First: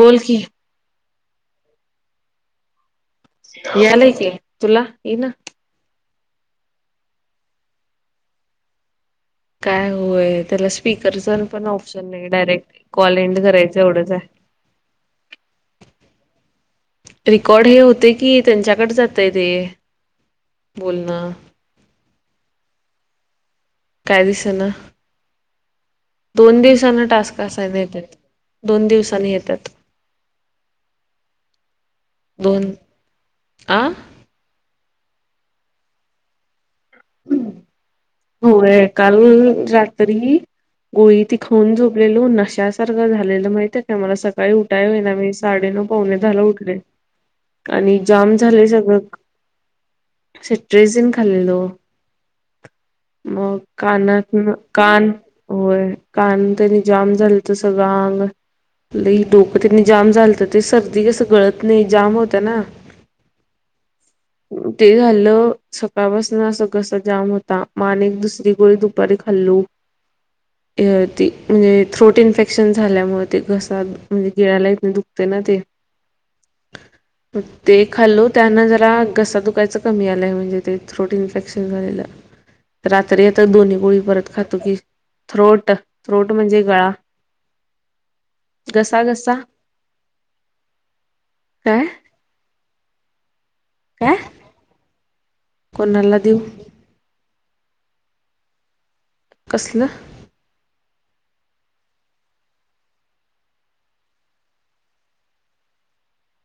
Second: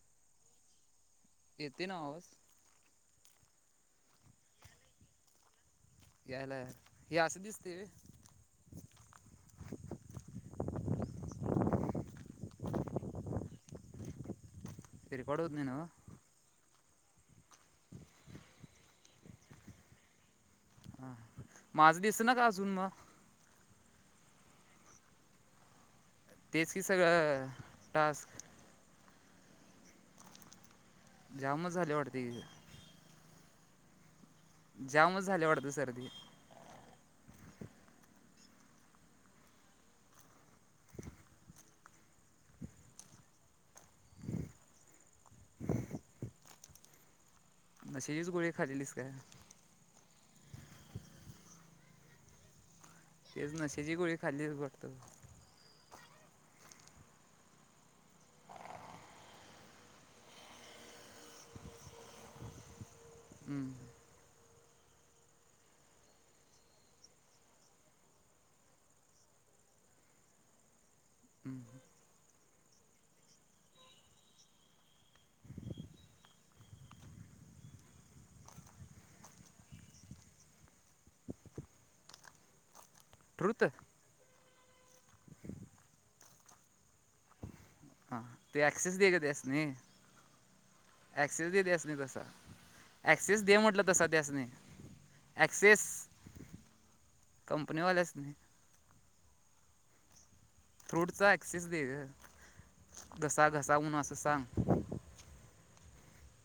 बोल की. येतोय ना आवाज? यालाय की. तुला इना? यायला. हे असं दिसते व्हय? काय होय. त्याला स्पीकरच पण ऑप्शन नाही डायरेक्ट कॉल एंड करायचं एवढंच हाय. [inaudible] रेकॉर्ड होत नाही न्हव? रिकॉर्ड हे होते की, त्यांच्याकड जातय ते. हां बोलणं. [unintelligible] अजून मग. काय दिसना? दोन तेच की दिवसांना टास्क सगळं असांइन देत्यात. टास्क दोन दिवसांनी येत्यात. जामच झाली वाटते किथ. आ? जामच झाले वाढतं सर्दी? होय काल रात्री गोळी ति खाऊन झोपलेलो. नश्या सारखं झालेलं माहितय काय मला सकाळी उठाय ना मी साडे नऊ, पावणेदहाला उठलोय आणि नशेचीच जाम गोळी झाले खाल्लेलीस सगळं. काय सिट्राझीन खाल्लेलो यांच्या. तेच मग नशेची गोळी कानात खाल्ली वाटतं कान होय. कान तरी जाम झालं त सगळं आंग - लई डोकं त्यांनी जाम झालंत. ते सर्दी कसं गळत नाही जाम होत्या ना. हम्म. ते झालं सकाळपासून अस घसा जाम होता. आ नेक दुसरी गोळी दुपारी खाल्लू ती हम्म. म्हणजे थ्रोट इन्फेक्शन झाल्यामुळे ते घसा म्हणजे गिळा्याला इ दुखते. त्यां ते मग ते खाल्ल त्यांना जरा घसा दुखायचं कमी आलंय म्हणजे ते थ्रोट इन्फेक्शन झालेलं. रात्री आता ट्रुथ दोन्ही गोळी परत खात. त की थ्रोट थ्रोट म्हणजे गळा. हां ते ऍक्सेस घसा दे ग घसा नाही. ॲक्सिस दे काय द्यास नाही तसा ऍक्सेस दे म्हटल तसा काय त्यांना- कोणाला देऊ. कंपनी वाल्यांना कसलं. फ्रूटचा ऍक्सेस दे घसा घसावन असं सांग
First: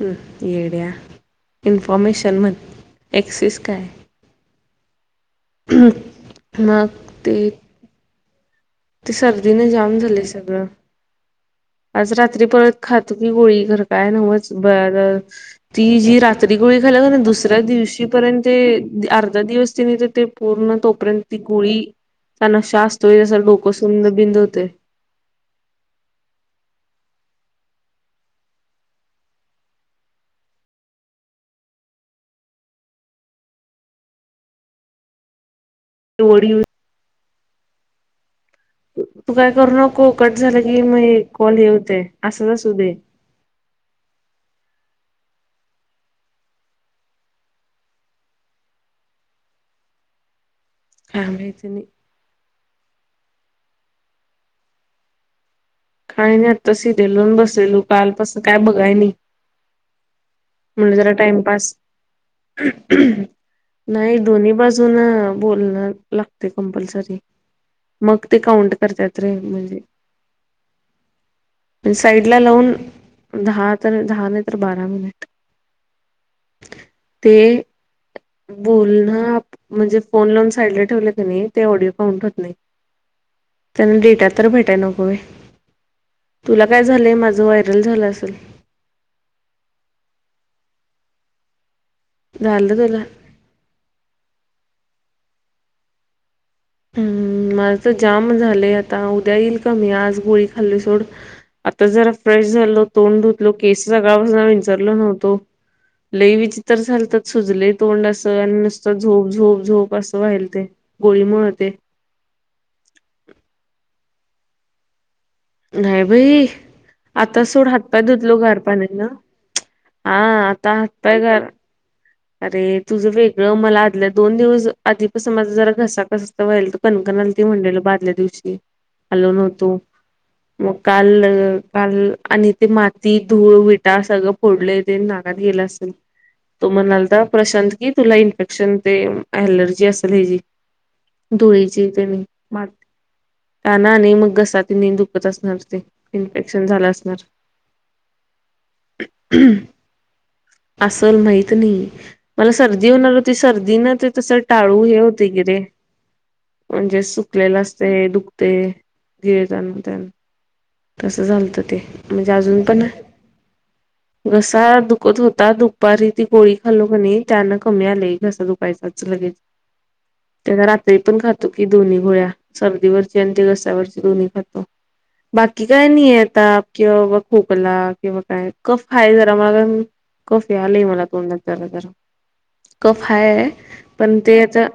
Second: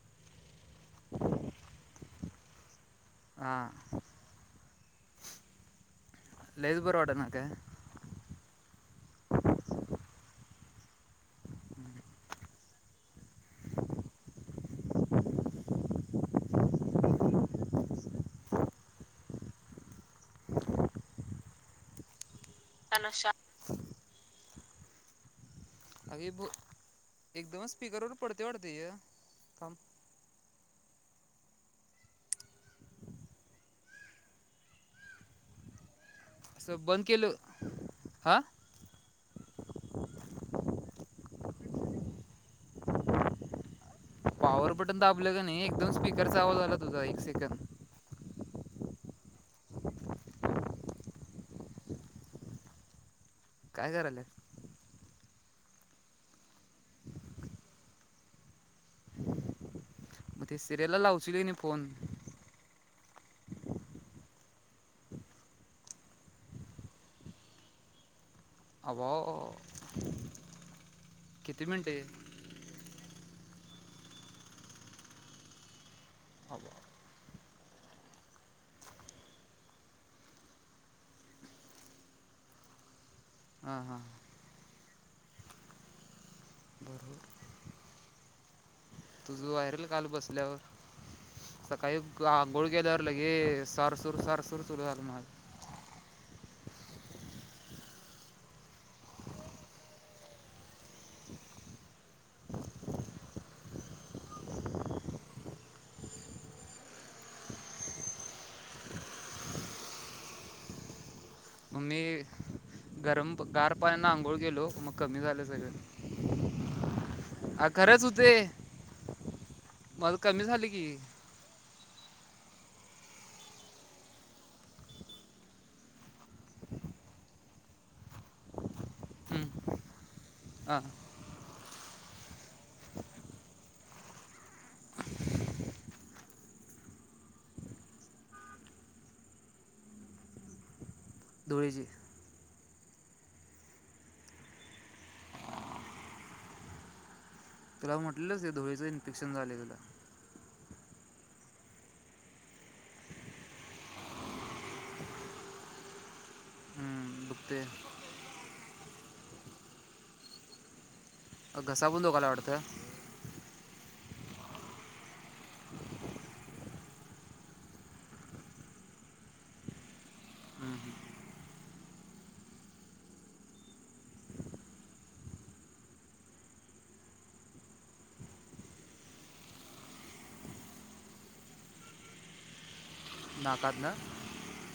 ह् येड्या इन्फॉर्मेशन मण ऍक्सिस हां काय? हम्. लईच बरं वाटतं ना काय? ते सर्दीने जाम झाले सगळं. आज रात्री परत खातो की गोळी घर काय नवच ती जी रात्री गोळी खाल्लं की दुसऱ्या दिवशीपर्यंत ते अर्धा दिवस तिने ते पूर्ण तोपर्यंत ती गुळी गोळीचा नशा सअसतोय तनुषा जस डोकं सुंद बिंद होते. अग ब एकदमच स्पीकरवरर पडते वाढते हे थाब. वडी असं बंद केलं हा. तू काय करू नको कट झालं की मग कॉल येऊते अससू दे. पॉवर बटन दाबले की एकदम स्पीकर चा आवाज तुझा एक सेकड. काय माहिती नाही. काय करायले. काय नाही आता सिरलीय लावून बसलेलू कालपसून काय बघाय नाही. मग ते सिरियल म्हणलं जरा लावशील की नाही टाइमपास फोन [unintelligible] नाही दोन्ही बाजून बोलण लागते कंपल्सरी मग ते काउंट अवा करतात रे म्हणजे किती पण मिनटे साईड ला लावून. दहा तर दहा नाही तर बारा मिनिट. अवा ते बोल ना म्हणजे फोन लोन साईडला ठेवले त्यांनी ते ऑडिओ काउंट होत नाही. हां त्यांना हां डेटा तर भेटाय नको होय. तुला काय झालंय बरोबर माझं व्हायरल झालं असेल. तुझं व्हायरल काल बसल्यावर काही आंघोळ झालं केल्यावर तुला लगेच सर सुर सर सुर सुरू झालं म हम्म माझ तर जाम झालंय आता उद्या येईल कमी आज गोळी खाल्ली सोड. आता जरा फ्रेश झाल तोंड धुतलो केस सगळपासून विचरल नव्हतो. लई विचित्र झालतात सुजले तोंड असं आणि नुसतं झोप झोप झोप असं वा्हाल ते गोळी मुळेत मग मी गरम गार पाण्याना आंघोळ केलो मग. कमी झालं सगळं नाही भाई आता हा सोड हातपाय खरंच होते धुतलो घार पाण्या ना. माझं हा कमी झालं आता की हात पाय. अरे तुझं वेगळं मला आदल्या दोन दिवस आधीपसून माझा जरा घसा कस तरी व्हायलात. ते म्हणल बादल्या दिवशी आलो नव्हतो मग हां काल आणि ते माती धूळ विटा सगळं फोडलं ते नाकात गेलं असेल. तो म्हणालता प्रशांत की तुला इन्फेक्शन ते ॲलर्जी असेल हेची. धुळीची ते माती काना आणि मग घसाात न दुखत असणार ते इन्फेक्शन झालं असणार. तुला म्हटलं धुळेचं इन्फेक्शन झालयं तिला. असल माहित नाही. मला सर्दी होणार होती. सर्दी ना ते तसं टाळू हे होते किरे. म्हणजे हम्म, सुकलेलं दुखते अ, असतयं. दुखतयं गिळतान तेन. तसं झालतं ते घसा पण दुखायला म्हणजे वाटतं अजून पण घसा दुखत होता. दुपारी ती गोळी खाल्लं कनी त्यान कमी आलयं घसा दुखायचं लगेच. त्या हम्म, रात्री पण खातो की दोन्ही गोळ्या सर्दीवरची आणि ती घश्यावरची दोन्ही खातो. बाकी काही नाही आता किं खोकला किंवा काय कफ आहे जरा [unintelligible] कफ यालयं मला तोंडात जरा जरा कफ हाय नाकात ना पण ते आता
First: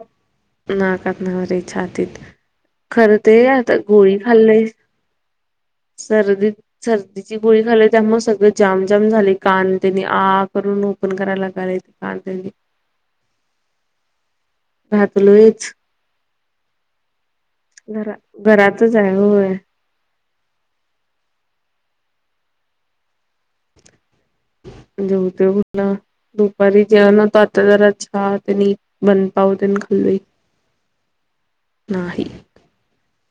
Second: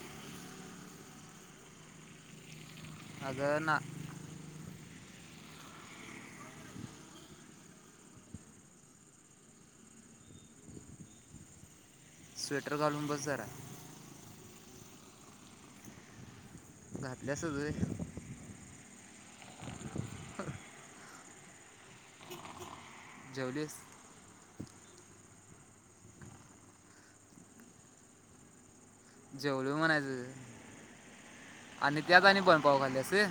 नाकात नवरे छातीत खरं ते अगं आता ना गोळी खाल्लेय. [unintelligible] सर्दीत सर्दीची गोळी खाली त्यामुळे सगळे जामजाम झाले. कानतेन आ करून - - ओपन करायला. लागालय कान तेन स्वेटर घालून बस जरा. घातलोयच. घातल्यास व्हंय. तुज हाय होय. जेवलीस? जेवतोय कुठलं दुपारी जेवाय नकतो आता जरा चहा तेनी - - जेवलोय म्हणायचं आणि नाही त्यात आणि बंदपाव खाल्यास होय.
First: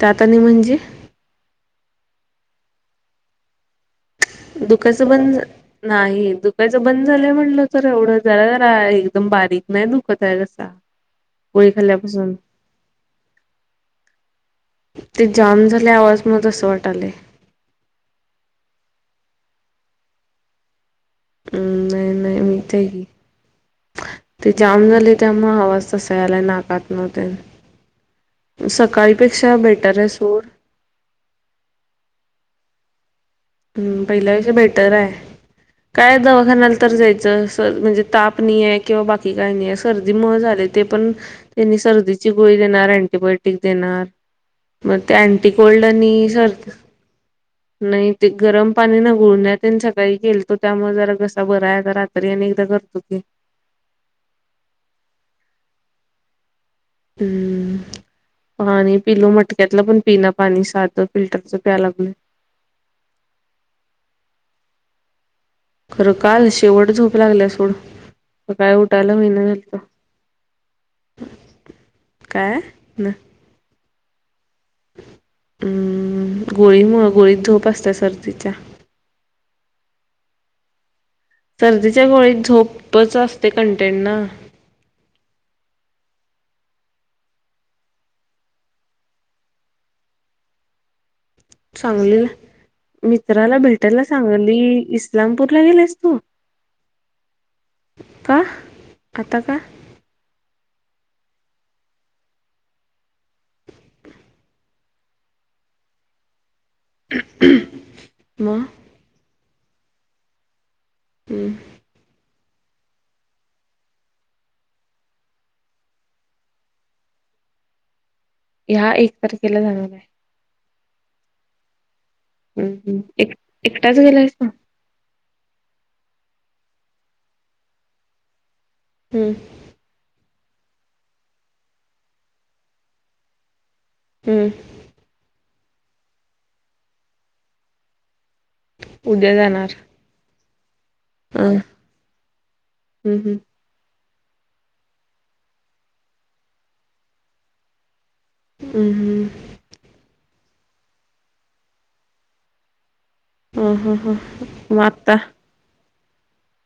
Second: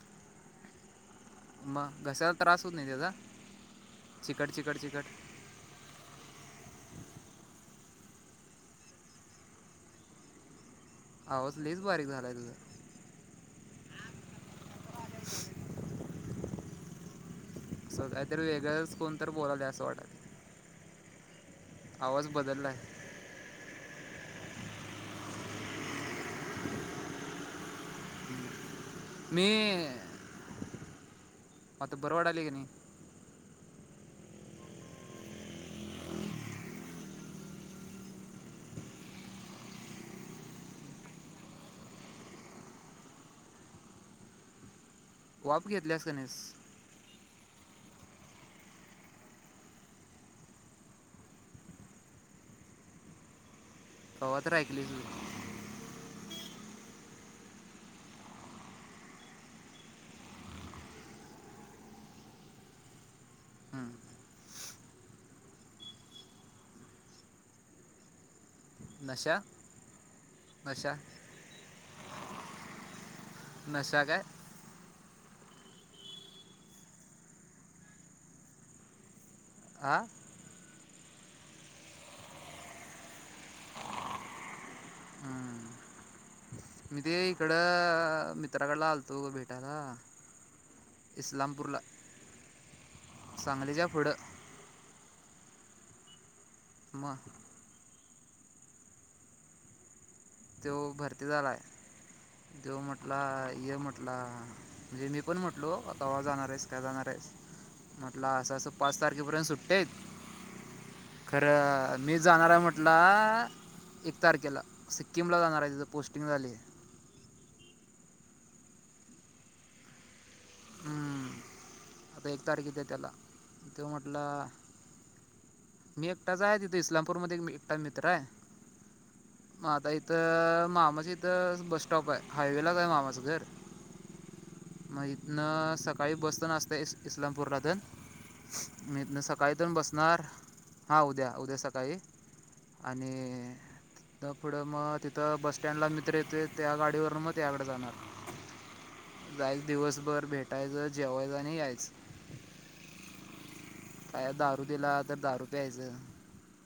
त्यात आणि म्हणजे मग घसाला त्रास होत नाही त्याचा? चिकट चिकट चिकट दुखाचं बंद नाही दुखायचं बंद झालंय म्हटलं तर एवढं जसजरा हाय एकदम बारिक नाही दुखत हाय घसा. आवाज लईचं बारीक झालाय तुझा. ते जाम झालयं आवाज म्हणुन तसं वाटलंय. सकाळीतरी वेगळंच कोणत बोलाला असं वाटालतं. हम्म नाही आवाज नाही मीच बदललाय. आहे की ते जाम झाल त्यामुळ आवाज तसा याला नाकात तेन. सकाळीपेक्षा मी बेटर हाय सोड. आता बर वाटालय कि नाही? हम्म. पहिल्या पेक्षा बेटर हाय. काय दवाखान्याला तर जायचं म्हणजे ताप नाइहाय आहे किंवा बाकी काय नाईहाय सर्दीमुंळ झालयं. ते पण त्यांनी सर्दीची गोळी देणार अंटीबायोटिक देणार. मग अंटी वाफ कोल्ड घेतल्यास का आणि नाहीस सर - - नाही ते गरम पाणी न गुळण्यातेन सकाळी केलतो त्यामुळे जरा घसा बरा हाय आता रात्री आणि करतो की. कवातरी ऐकलीस बघं. हम्म. पाणी पिलो मटक्यातलं पण पिना पाणी साधं फिल्टरच प्याय लागलोयं. हम्म. खरं काल शेवट झोप लागल्या सोड. काय उठायला नशा होईना झालत. नशा काय ना? नशा काय. हम्म गोळीमुळ गोळीत झोप असत्या सर्दीच्या. आ. सर्दीच्या गोळीत झोपच असते कंटेन ना. हम्म. मी ते इकड मित्राकडला आलतो भेटायला. इस्लामपूरला चांगलेला मित्राला सांगलीच्या भेटायला पुढं चांगली इस. इलामपूर ला गेलेस तू. म. का आता का. तेो भरती झालाय जो म्हटला य म्हटला. म्हणजे मी पण म्हटलो आताव्हा जाणार आहेस काय जाणार आहेस म्हटलं असं मग असं पाच तारखेपर्यंत सुट. तेच हम्म, खरं मी जाणार आहे म्ह. आठला एक तारखेला सिक्कीमला जाणार आहे तिथं पोस्टिंग झाली आहे. ह्या एक तारखेला जाणार आहे. हम्म. आता एक हम्म, तारखेेत हम्म, त्याला एक तेव एकटाच गेलायस म्हटलं. ना? मी एकटाच आहे तथे इस्लामपूरमध्येध्ये एकटा मित्र आहे हम्म, मग आता इथ. मामस इथं बस स्टॉप आहे हायवेला काय मामास घर. हम्म, मा न सकाळी बसत नचत इस्लामपूर रन. मी उद्या जाणार. सकाळीतून बसणार. हा उद्या अं, उद्या सकाळी आणि. हम्म, हम्म, तर पुढं मग तिथं बस सटँडला मित्र येते त्या गाडीवरून मग त्याकडे जाणार. हम्म, हम्म. जायच दिवसभर भेटायचं जेवायचं. नाही यायच. हं, हं, काय हं. दारू मग दिला आत्ता तर दारू प्यायचं.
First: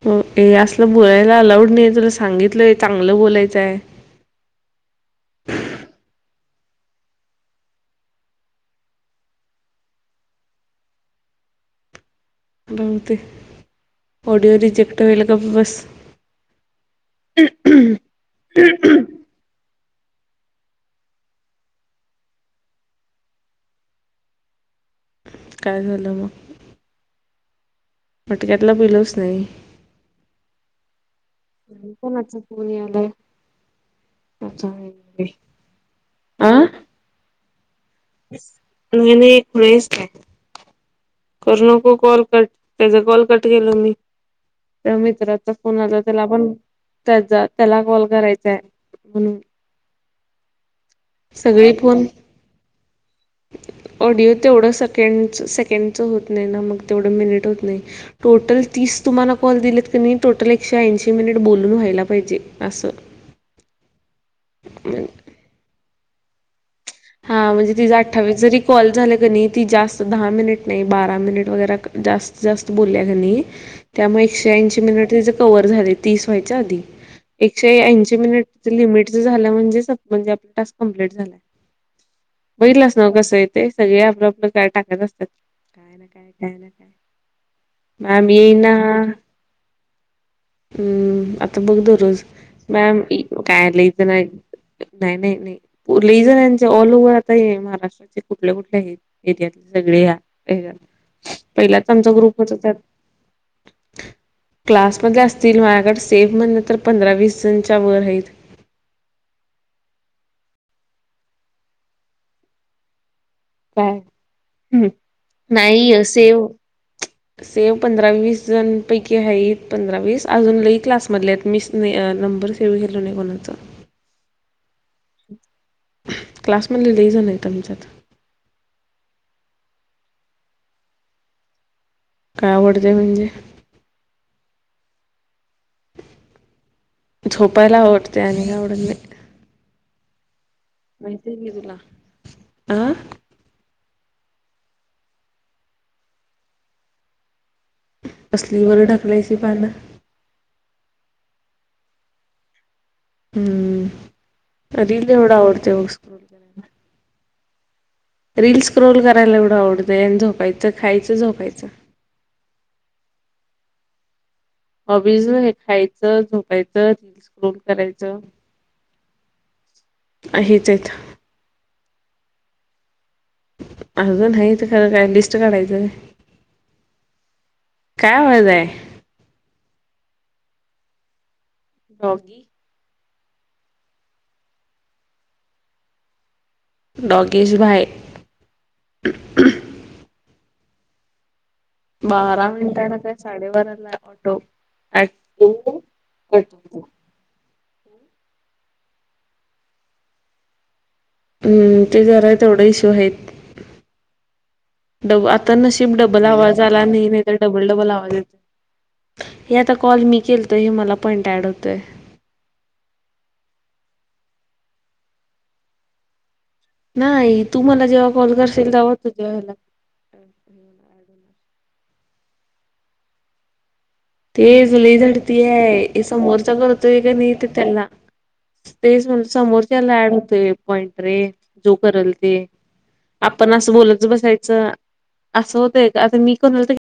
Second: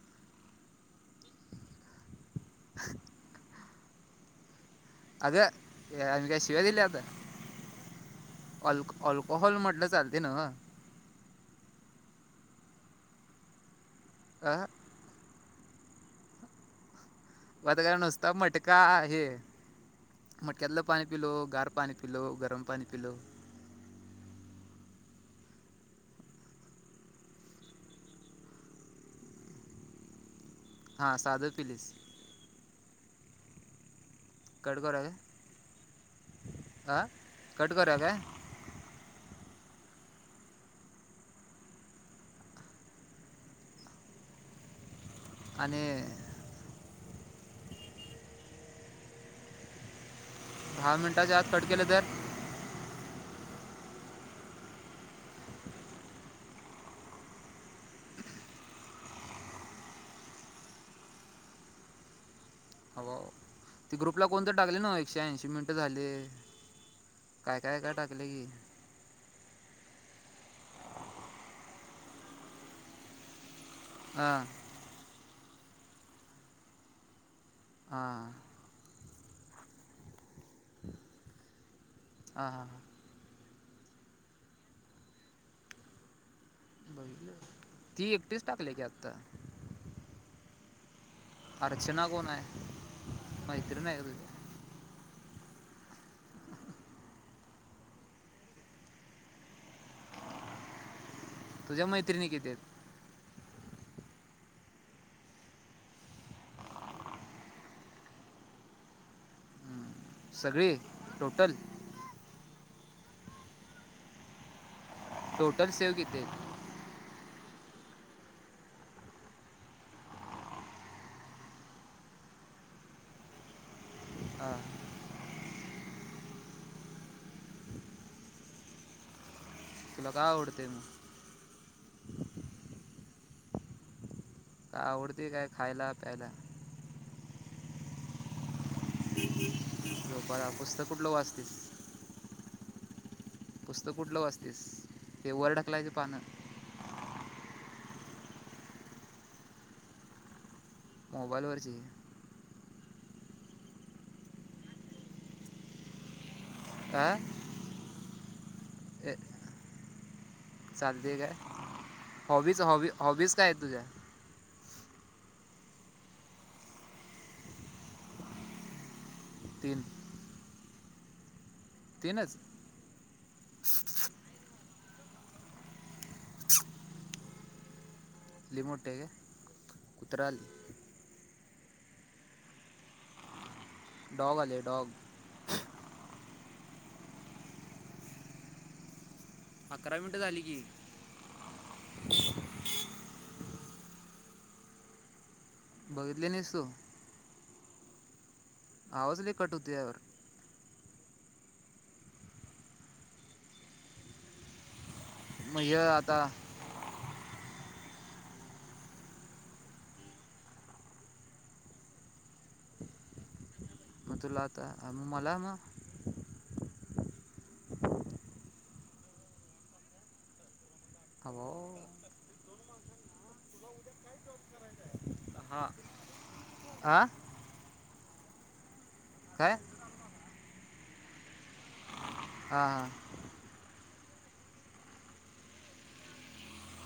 हो ए असलं बोलायला अलाउड नाही आहे तुला सांगितलंय चांगलं बोलायचंय. अग अ का शिवादलाात. अल् अल्कोहल म्हटलं चालते ना. बहते ऑडिओ अ रिजेक्ट होयला का बस. वात क नुसता मट का हे. मट कदला पाणी पिलो गार पाणी पिलो गरम पाणी पिलोव. काय झालं मग. मटक्यातला पलच नाही. हा साधर पिलीस. कोणाचा कट करूया काय आं. हां कट करूया काय नने घरस. करू नको कॉल कट त्याचा कॉल कट केलं मी. तर मित्राचा फोन आणि आला त्याला पण. त्याचा त्याला कॉल करायचाय म्हणून. दहा मिनिटाच्या आत सगळी खडकलं तर. फोन ऑडिओ तेवढं सेकं सेकंड. त तुम्हाला क. ीशे मिनिट बोलून व्हायला पाहिजे. असं. हो ते ग्रुपला कोणत टाकले ना एकशे ऐंशी मिनिटं झाले. हा काय म्हणजे काय ति काय टाकले अठ्ठावीस की जरी कॉल झाला क ती जास्त. दहा मिनिट नाही बारा मिनिट वगैरे जास्त जास्त बोलल्या घानी. त्यामुळे हां एकशे ऐंशी मिनिट तचे कव्हवर झाले तीस व्हायच्या आधी. एकशे ऐंशी हां मिनिट लिमिट झालं म्हणजेच म्हणजे आप टास्क कमप्लीट झाला. हां हां बघलंच ना कसं आहे ते सगळे आपलं आपलं काळ टाकत असतात काय ना काय. बघितलं ती का मॅ एकटीच येई टाकले ना. की आत्ता हम्म आता बघ द अर्चना रोज कोण आहे मॅम काय आलं मैत्रीण आहे इथ का नाही तुझ्या नाही नाही. रिजन ऑल ओव्हर आता महाराष्ट्राचे कुठल्या कुठल्या एरियात. सगळे ह्या पहिलाच तुझ्या आमचा मैत्रिणी ग्रुप किती होत त्यात. आहेत क्लास मध अस. ती माझ्याकडे सेफ. म्हणल तर पंधरा वीस जणच्या वर आहेत. घे टोटल. काय ह टोटल नाही सेव किती असेव. आहेत सेव पंधरा वीस जण पैकी आहेत. पंधरा वीस अजून लई क्लासमधले आहेत मिच नाहीं अजून. नंबर सेव केला नाहीं कोणाचा. हा. क्लासमधले लई जन आहेत आमच्यात. तुला काय आवडते मग? काय आवडतेंय म्हणजे. आवडतय काय खायला-प्यायला? झोपायला आवडते आणि काय नाही. हम बरोबर. माहिती आहे मी तुला. अह. तू कुठलं वाचतीस ते वरढकलायची पानं. कसलीवर ढकलायची पानं? मोबाईलवरची. हम्म [unintelligible] अल एवढं आवडतं मघ स्कू वगैराला आ. रील्स क्रोल करायला एवढं आवडतंय. आणि झोपायचं, खायचं, झोपायचं. हॉबी-हॉबी हॉबीज काय आहेत तुझ्या? हॉबीज, हे खायचं झोपायचं, रील्स स्क्रोल करायचं. तीन. हेच आहेत. तीनच? अजून हायेत खरं काय लिस्ट काढायचं व्हय. लई मोठी हाय काय? कुत्र आलय. डॉग्गी. डॉग आले डॉग. डॉगेश भाय. अकरा मिनिटं झाली की. बारा मिनिटांन काय साडेबारा ला हाय म्हटलो ॲट बघितली नाहीस तू? आवाज लई कट होतोय यावर हुं. ते जरा तेवढे इश्यू हायेत. डबा आता मग हे नशीब डबल आता आवाज आला नाही. नाही तर डबल डबल आवाज येतो. हे आता कॉल मी केलतो. हे मला पॉइंट ॲड होतोय. [inaudible] मग तुला आता, म मला म? नाही. तु मला जेव्हा कॉल करशील तेव्हा तुझ्या हेला. आ बा बा बा! ते जुली झडती हा हाय. समोरचा करतोय हा का नाहीे ते त्याला तेच म्हणल, काय समोरच्याला ॲड होतोय पॉईंट रे. जो करल ते हा हा आपण असं बोलच बसायचं. आसं होतय का आता मी कुणाला तर